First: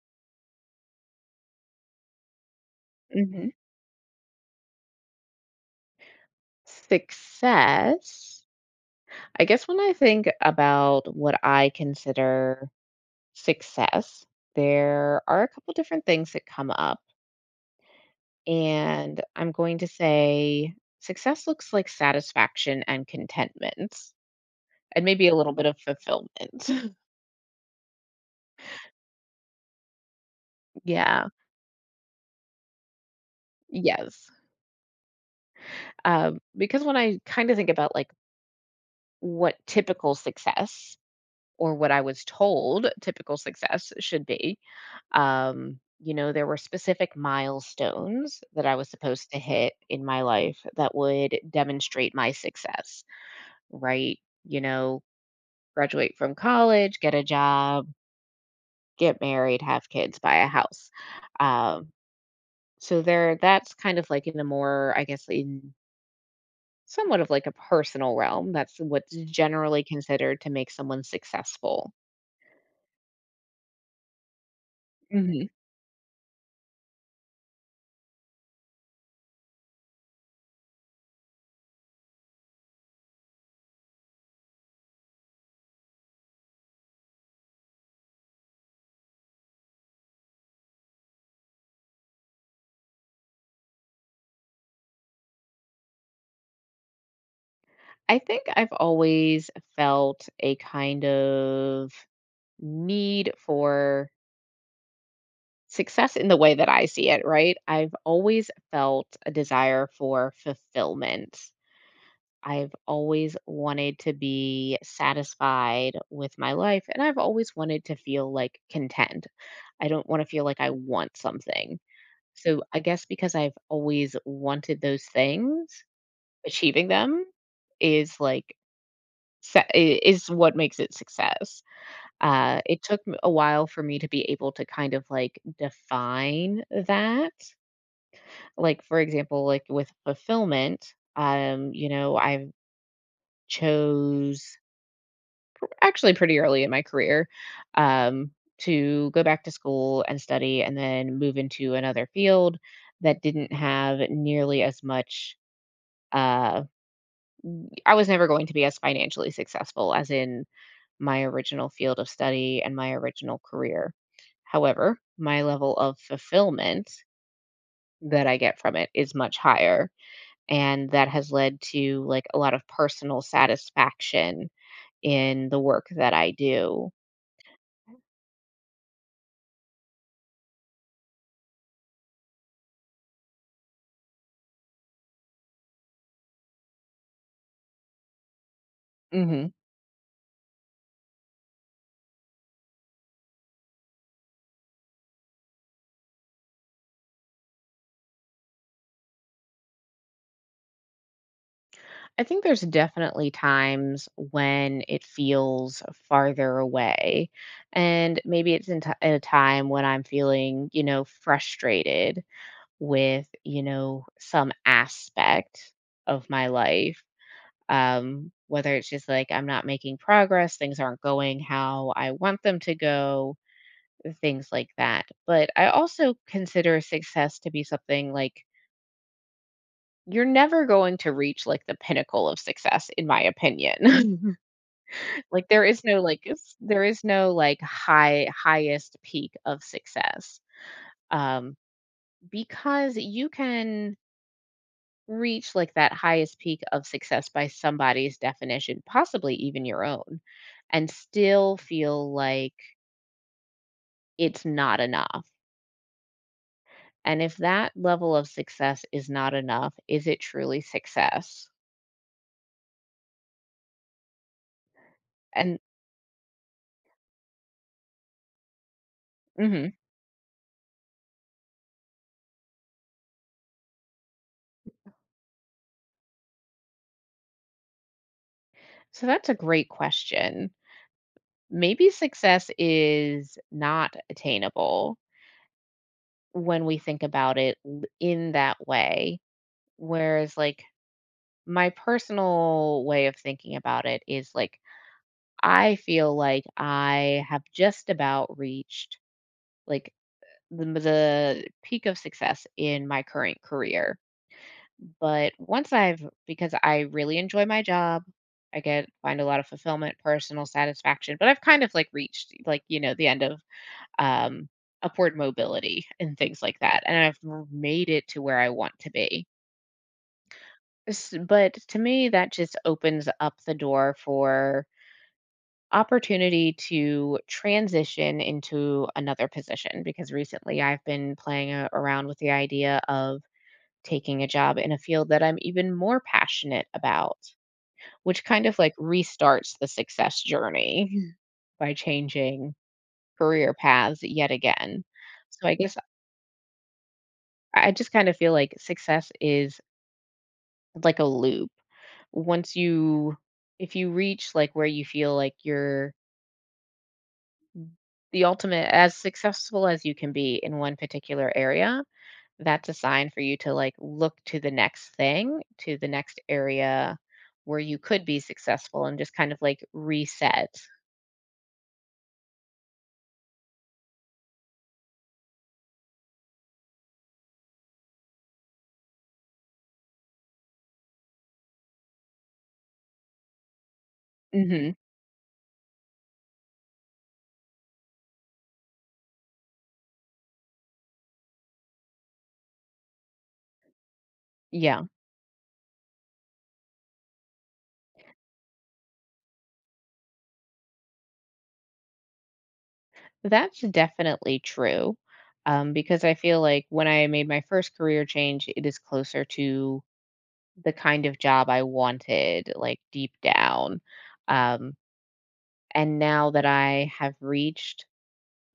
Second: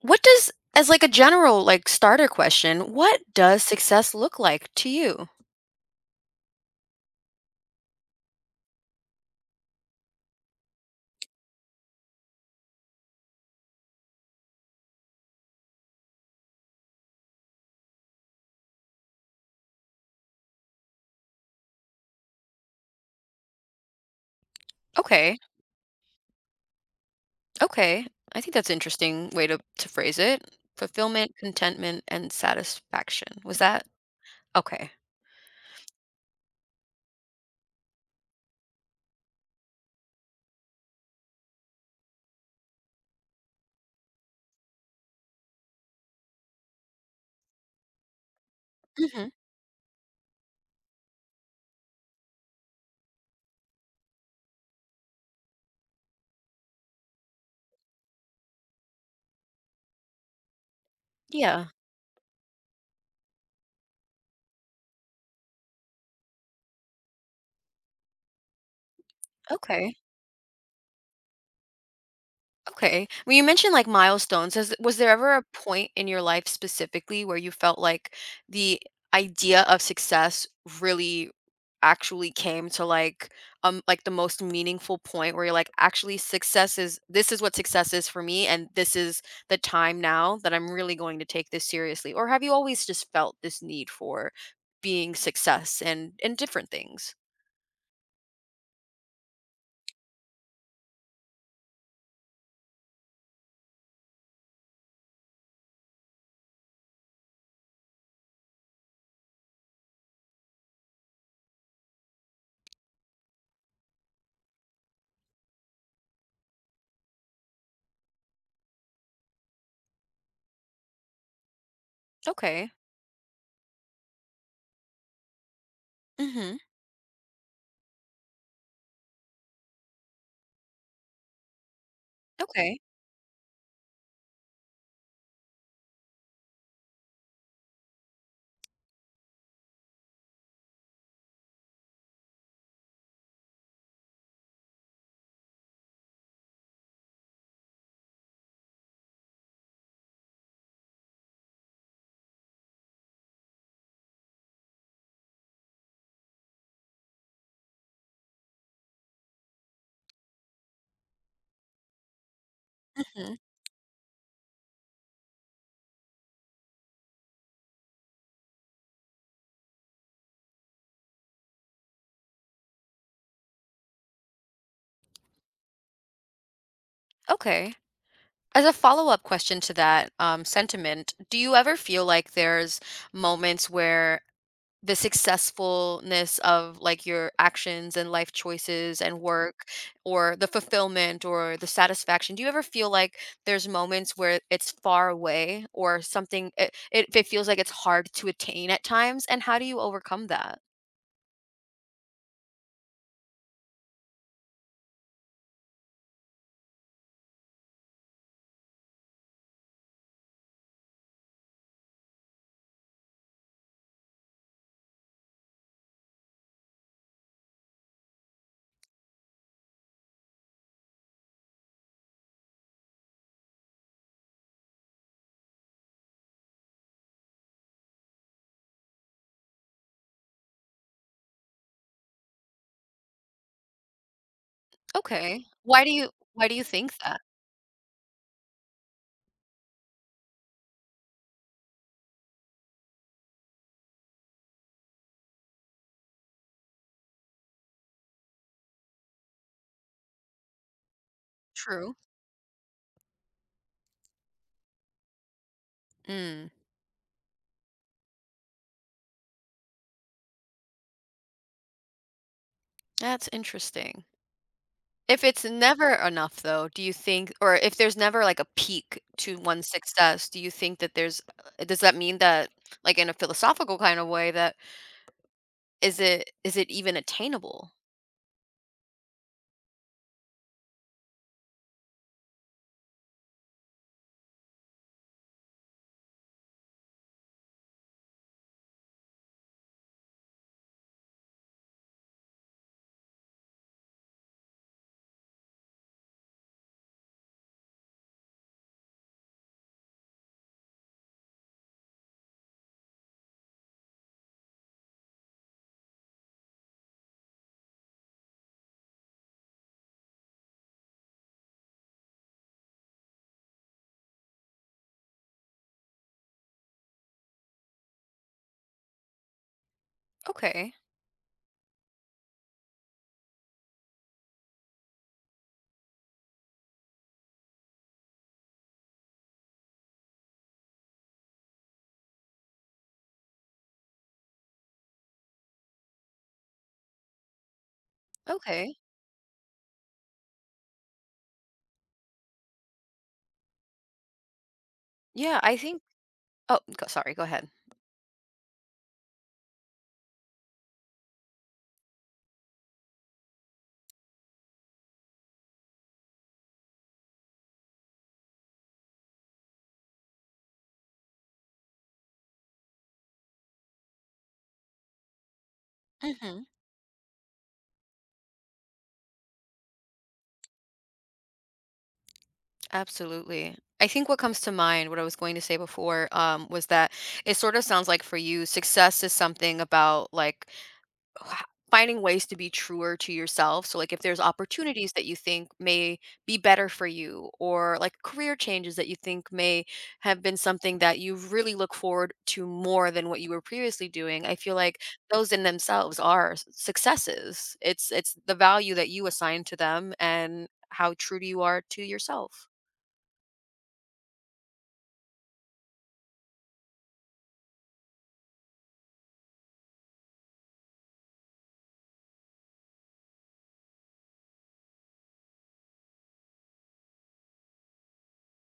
What does as like a general, like, starter question, what hmm does success look like to you? Success. I guess when I think about what I consider success, there are a couple different things that come up. And I'm going to say success looks like satisfaction and contentment, and maybe a Okay, little bit of fulfillment. okay. I think that's an interesting way to phrase it. Yeah. Fulfillment, contentment, and satisfaction. Was that? Yes. Okay. Because when I kind of think about like what typical success or what I was told typical success should be, there were specific milestones that I was Mhm. supposed to hit in my life that would demonstrate my success, right? You know, Graduate from college, get a job, get married, have kids, buy a house. Yeah. Um, so there, that's kind of like in a more, I guess, in somewhat of like a personal realm. That's what's generally Okay. considered to make someone successful. Okay. When you mentioned, like, milestones, is was there ever a hmm point in your life specifically where you felt like the idea of success really actually came to like the most meaningful point where you're like actually success is this is what success is for me, and this is the time now that I'm really going to take this seriously? Or have you always just felt this need for being success and different things? I think I've always felt a kind of need for success in the way that I see it, right? I've always felt a desire for fulfillment. I've always wanted to be satisfied with my life, and I've always wanted to feel like content. I don't want to feel like I want something. So, Okay. I guess because I've always wanted those things, Mhm. achieving them is like, is what makes it success. Okay. It took a while for me to be able to kind of like define that. Like for example, like with fulfillment, I chose actually pretty early in my career um, to go back to school and study, and then move into another field that didn't have nearly as much. Uh, I was never going to be as financially successful as in my original field of study and my Mhm. original career. However, my level of fulfillment that I get from it is much higher. And that has led to like a lot of personal satisfaction in the work that I do. Okay, as a follow-up question to that sentiment, do you ever feel like there's moments where the successfulness of like your actions and life choices and hmm work or the fulfillment or the satisfaction, do you ever feel like there's moments where it's far away or something? It feels like it's hard to attain at times, and how do you overcome that? I think there's definitely times when it feels farther away. And maybe it's at a time when I'm feeling, frustrated with, some aspect of my life. Whether it's just like I'm not making progress, things aren't going how I want them to go, things like that. But I also consider success to be something like you're never going to reach like the pinnacle of success in my opinion. Okay, Like there is no like why do you there think is that? no like highest peak of success. Um because you can reach like that highest peak of success by somebody's definition, possibly even your own, and still True. feel like it's not enough. Mm, And if that level of success is not enough, is it truly success? that's interesting. If it's And never enough though, do you think? Or if there's never like a peak to one Mhm. success, do you think that there's does that mean that like in a philosophical kind of way that is it even attainable? So that's a great question. Maybe success is not attainable when we think about it in that way. Whereas, like, my personal way of thinking about it is like I feel like I have just about reached like the peak of success in my current career. But because I really enjoy my job, I get find a lot of fulfillment, personal satisfaction, but I've kind of like reached like, the end of um upward mobility and things like that. And I've made it to where I want to be. Okay. But to me, that just opens up the door for opportunity to transition into another position because recently I've been playing around with the idea of taking a job in a field that I'm even more passionate about, which kind of like Okay. restarts the success journey by changing career paths yet again. Yeah, So I I guess think— oh, sorry, go ahead. I just kind of feel like success is like a loop. Once you If you reach like where you feel like you're the ultimate as successful as you can be in one particular area, that's a sign for you to like look to the next thing, to the next Hmm. area where you could be successful and just kind of like reset. Absolutely. I think what comes to mind, what I was going to say before, was that it sort of sounds like for you, success is something about like h- finding ways to be truer to yourself. So like if there's hmm opportunities that you think may be better for you or like career changes that you think may have been something that you really look forward to more than what you were previously doing, I feel like Yeah, those in themselves are successes. It's the value that you assign to them and how true you are to yourself. that's definitely true. Because I feel like when I made my first career change, it is closer to the kind of job I wanted, like deep down. Um, and now that I have reached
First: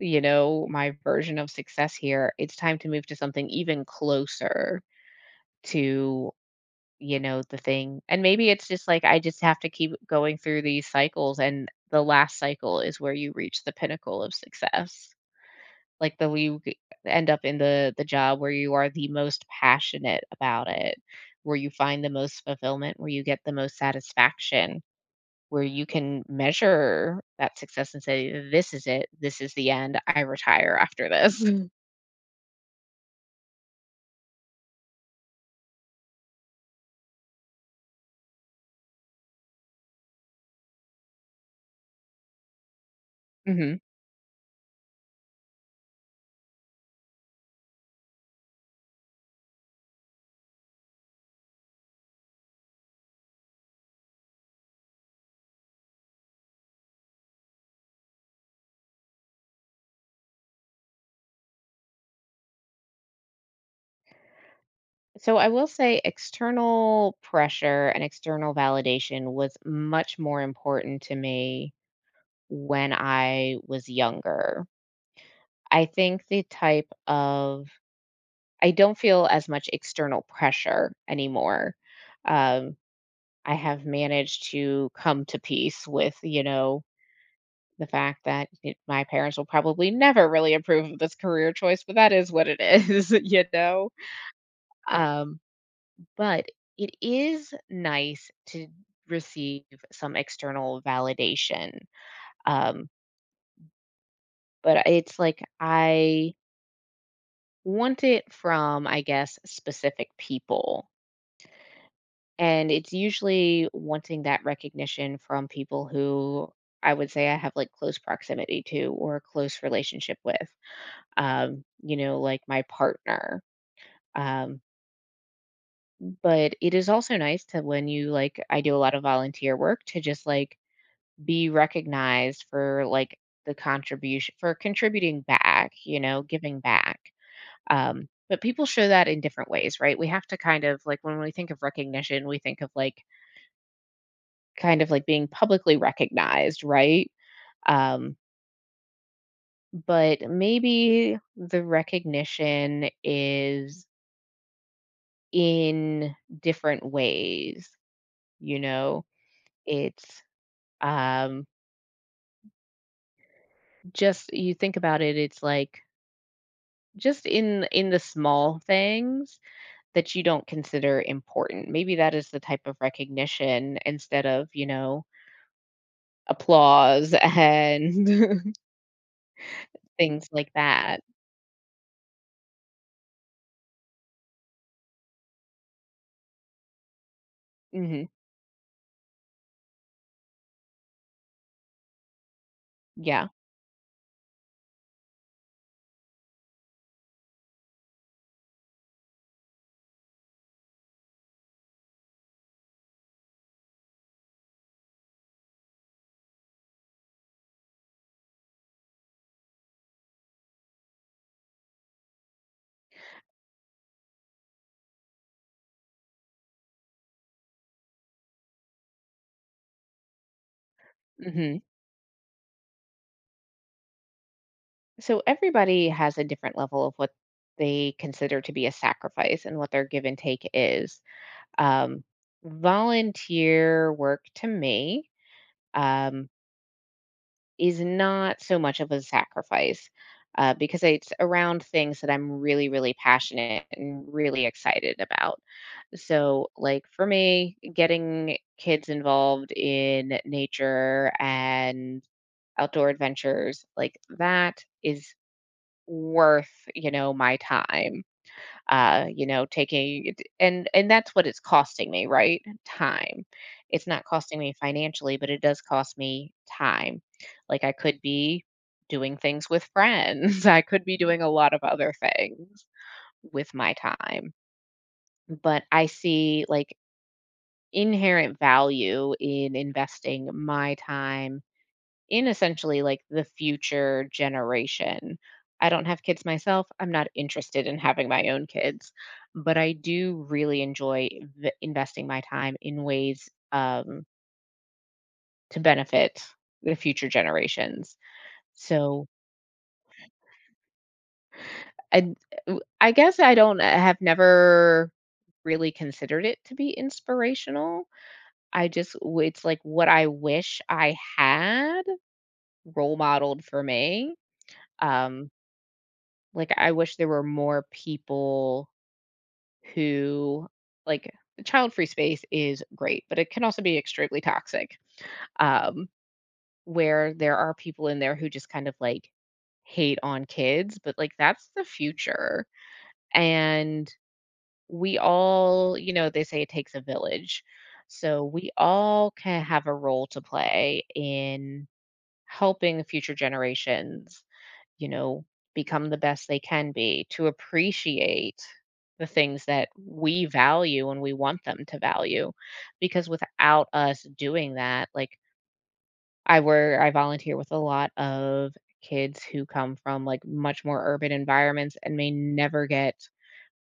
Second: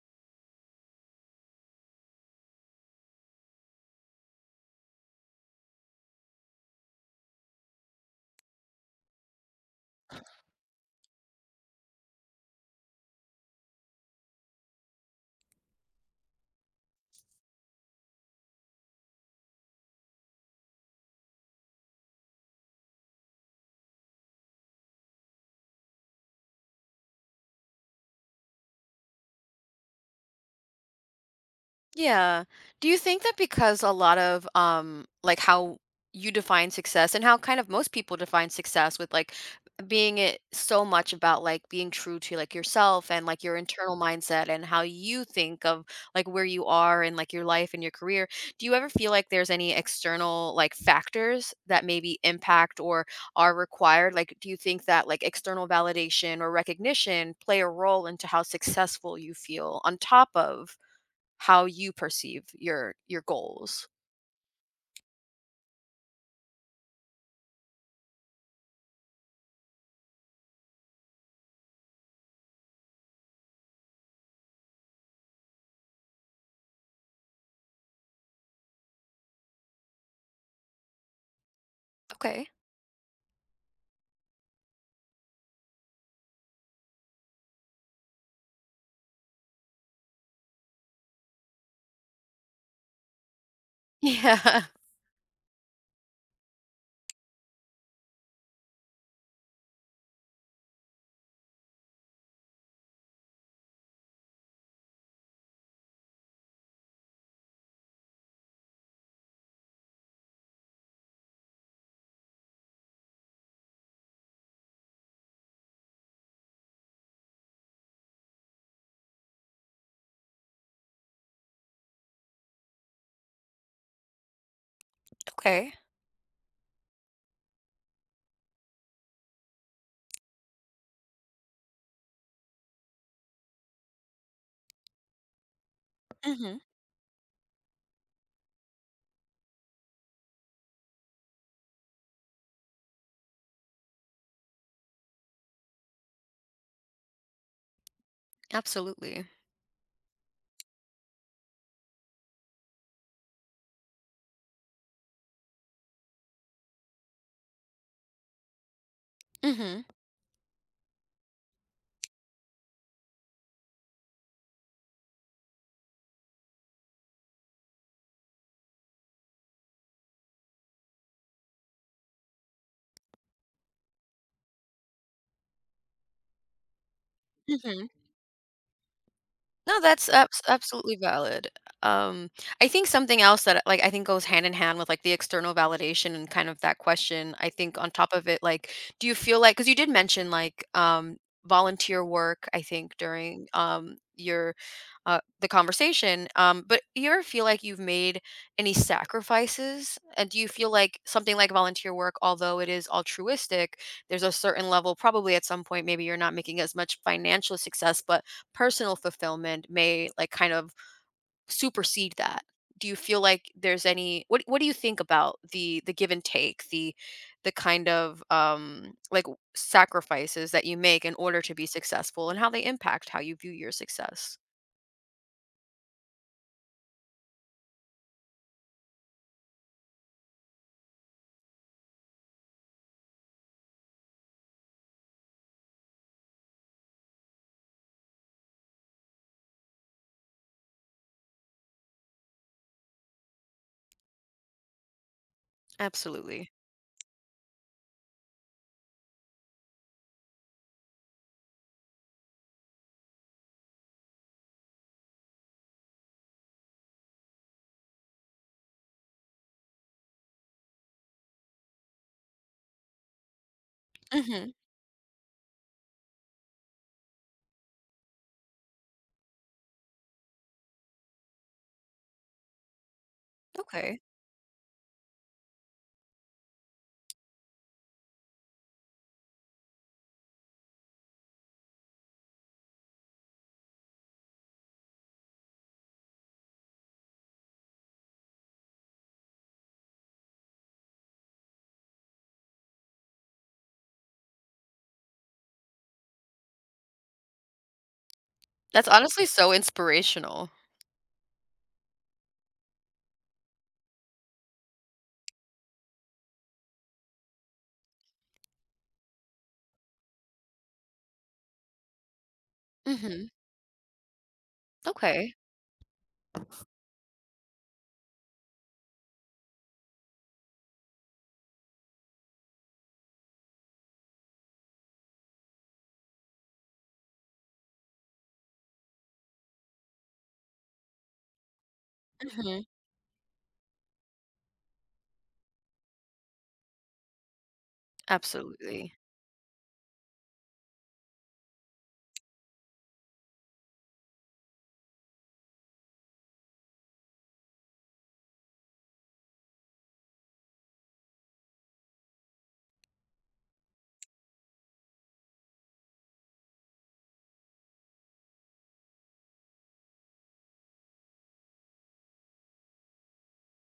my version of success here, it's time to move to something even closer to, the thing. And maybe it's just like I just have to keep going through these cycles and the last cycle is where you reach the pinnacle of success. Like end up in the job where you are the most passionate about it, where you find the most fulfillment, where you get the most satisfaction, where you can measure that success and say this is it, this is the end, I retire after this. Yeah. Do you think that, because a lot of like how you define success and how kind of most people define success with like being it so much about like being true to like yourself and like your hmm internal mindset and how you think of like where you are and like your life and your career. Do you ever feel like there's any external like factors that maybe impact or are required? Like do you think that like external validation or recognition play a role into how successful you feel on top of how you perceive your goals? So I will say external pressure and external validation was much more important to me when I was younger. I think the type of I don't feel as much external pressure anymore. Okay. Um, I have managed to come to peace with, the fact that my parents will probably never really approve of this career choice, but that is what it is. Yeah. Um, But it is nice to receive some external validation. Um, but it's like I want it from, I guess, specific people. And it's usually wanting that recognition from people who I would say I have like close proximity to or a close relationship with, like my partner. Um, Okay. but it is also nice to when you like, I do a lot of volunteer work to just like be recognized for like the contribution for contributing back, Mhm. giving back. But people show that in different ways, right? We have to kind of like when we think of recognition, we think of like kind of like being publicly recognized, right? Um, Absolutely. but maybe the recognition is in different ways, you know? Mhm. It's um just you think about it, it's like just in the small things that you don't consider important. Maybe that is the type of recognition instead of, applause and No, that's things like absolutely that. valid. Um, I think something else that, like, I think goes hand in hand with, like, the external validation and kind of that question, I think on Hmm. top of it, like, do you feel like— because you did mention, like, volunteer work, I think, Yeah. during, your, the conversation, but do you ever feel like you've made any sacrifices? And do you feel like something like volunteer work, although it is altruistic, there's a certain level probably at some point, maybe you're not making as much financial success, but personal fulfillment may like kind of supersede that. Do you feel like there's any— what do you think about the give and take, the kind of sacrifices that you make in order to hmm be successful and how they impact how you view your success? So everybody has a different level of what they consider to be a sacrifice and what their give and take is. Um, Volunteer work to me um, is not so much of a sacrifice because it's around things that I'm really, really passionate and really excited about. So, Absolutely. like for me, getting kids involved in nature and outdoor adventures like that is worth, my time. Taking and that's what it's costing me, right? Time. It's not costing Mhm. me financially, but it does cost me time. Like I could be doing things with friends. I could be doing a lot of other things with my Okay. time but I see like inherent value in investing my time in essentially like the future generation. I don't have kids myself. I'm not interested in having my own kids, but I do really enjoy investing my time in ways to benefit the future generations. That's So honestly so inspirational. I, I guess I have never really considered it to be inspirational. I just, it's like what I wish I had role Mhm. modeled for me. Um, Okay. like I wish there were more people who like the child free space is great, but it can also be extremely toxic. Um, where there are people in there who just kind of like hate on kids, but like that's the future. Mhm. And we all, they say it takes a village. So we Absolutely. all can have a role to play in helping future generations you know, become the best they can be, to appreciate the things that we value and we want them to value. Because without us doing that, like I work, I volunteer with a lot of kids who come from like much more urban environments and may never get,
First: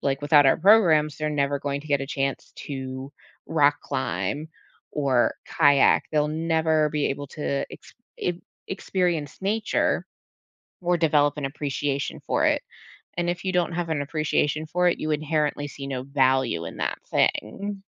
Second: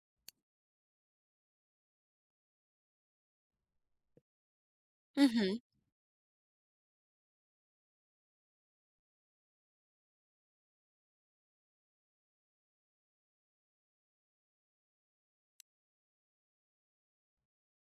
like, without our programs, they're never going to get a chance to rock climb or Mhm. kayak. They'll never be able to experience nature or develop an appreciation for it. And if you don't have an appreciation for it, you inherently see no value in that thing.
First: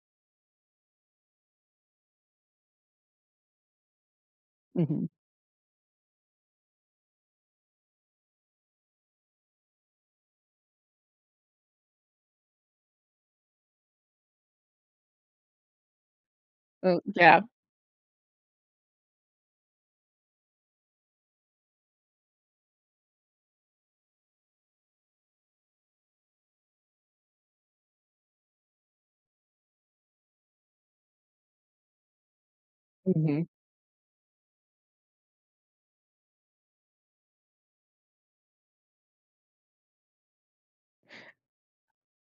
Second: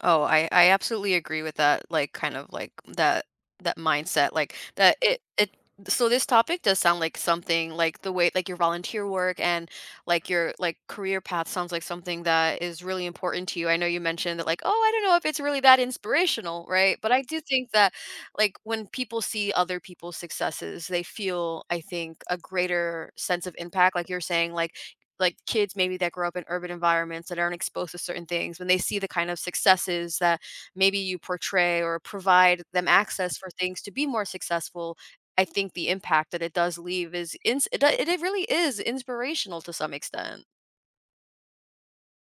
Oh, I absolutely agree with that, like, kind of like that mindset, like, that Mhm. It— so this topic does sound like something like the way like your volunteer work and like your like career path sounds like something that is really important to you. I know you mentioned that like, oh, I don't know if it's really that inspirational, right? Oh, But I do yeah. think that like when people see other people's successes, they feel, I think, a greater sense of impact. Like you're saying, like kids maybe that grow up in urban environments that aren't exposed to certain things, when they see the kind of successes that maybe you portray or provide them access Mhm. for things to be more successful, I think the impact that it does leave is it, it really is inspirational to some extent.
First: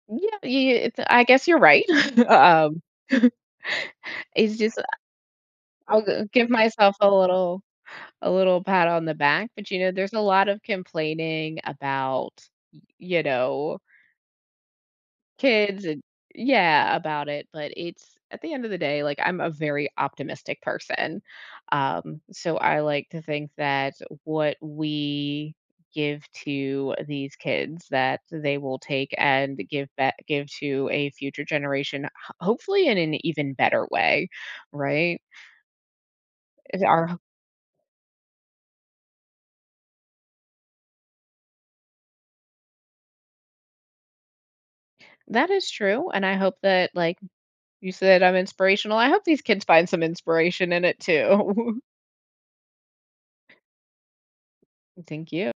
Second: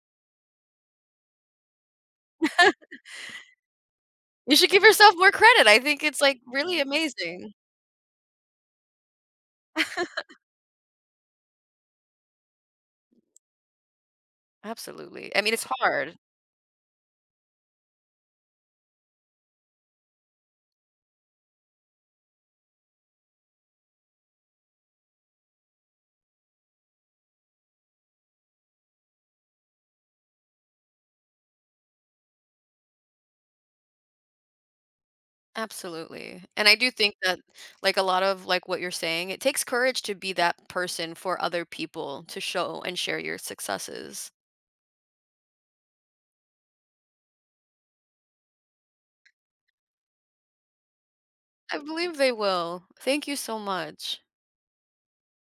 Yeah, yeah, it's I guess you're right. Um, You it's should just give yourself more credit. I think I'll it's g like give really myself a amazing. little a little pat on the back, but, there's a lot of complaining about, you know Absolutely, I mean it's Kids and hard. yeah, about it, but it's at the end of the day, like, I'm a very optimistic person, so I like to think that what we give to these kids that they will take and give to a future generation, ho hopefully in an even better way, right? Absolutely, and I Is do think our that like a lot of like what you're saying, it takes courage to be that person for other people to show and share your successes. That is true, and I hope that, like you said, I'm inspirational, I hope these kids find some inspiration in it I too. believe they will. Thank you so much. Thank you.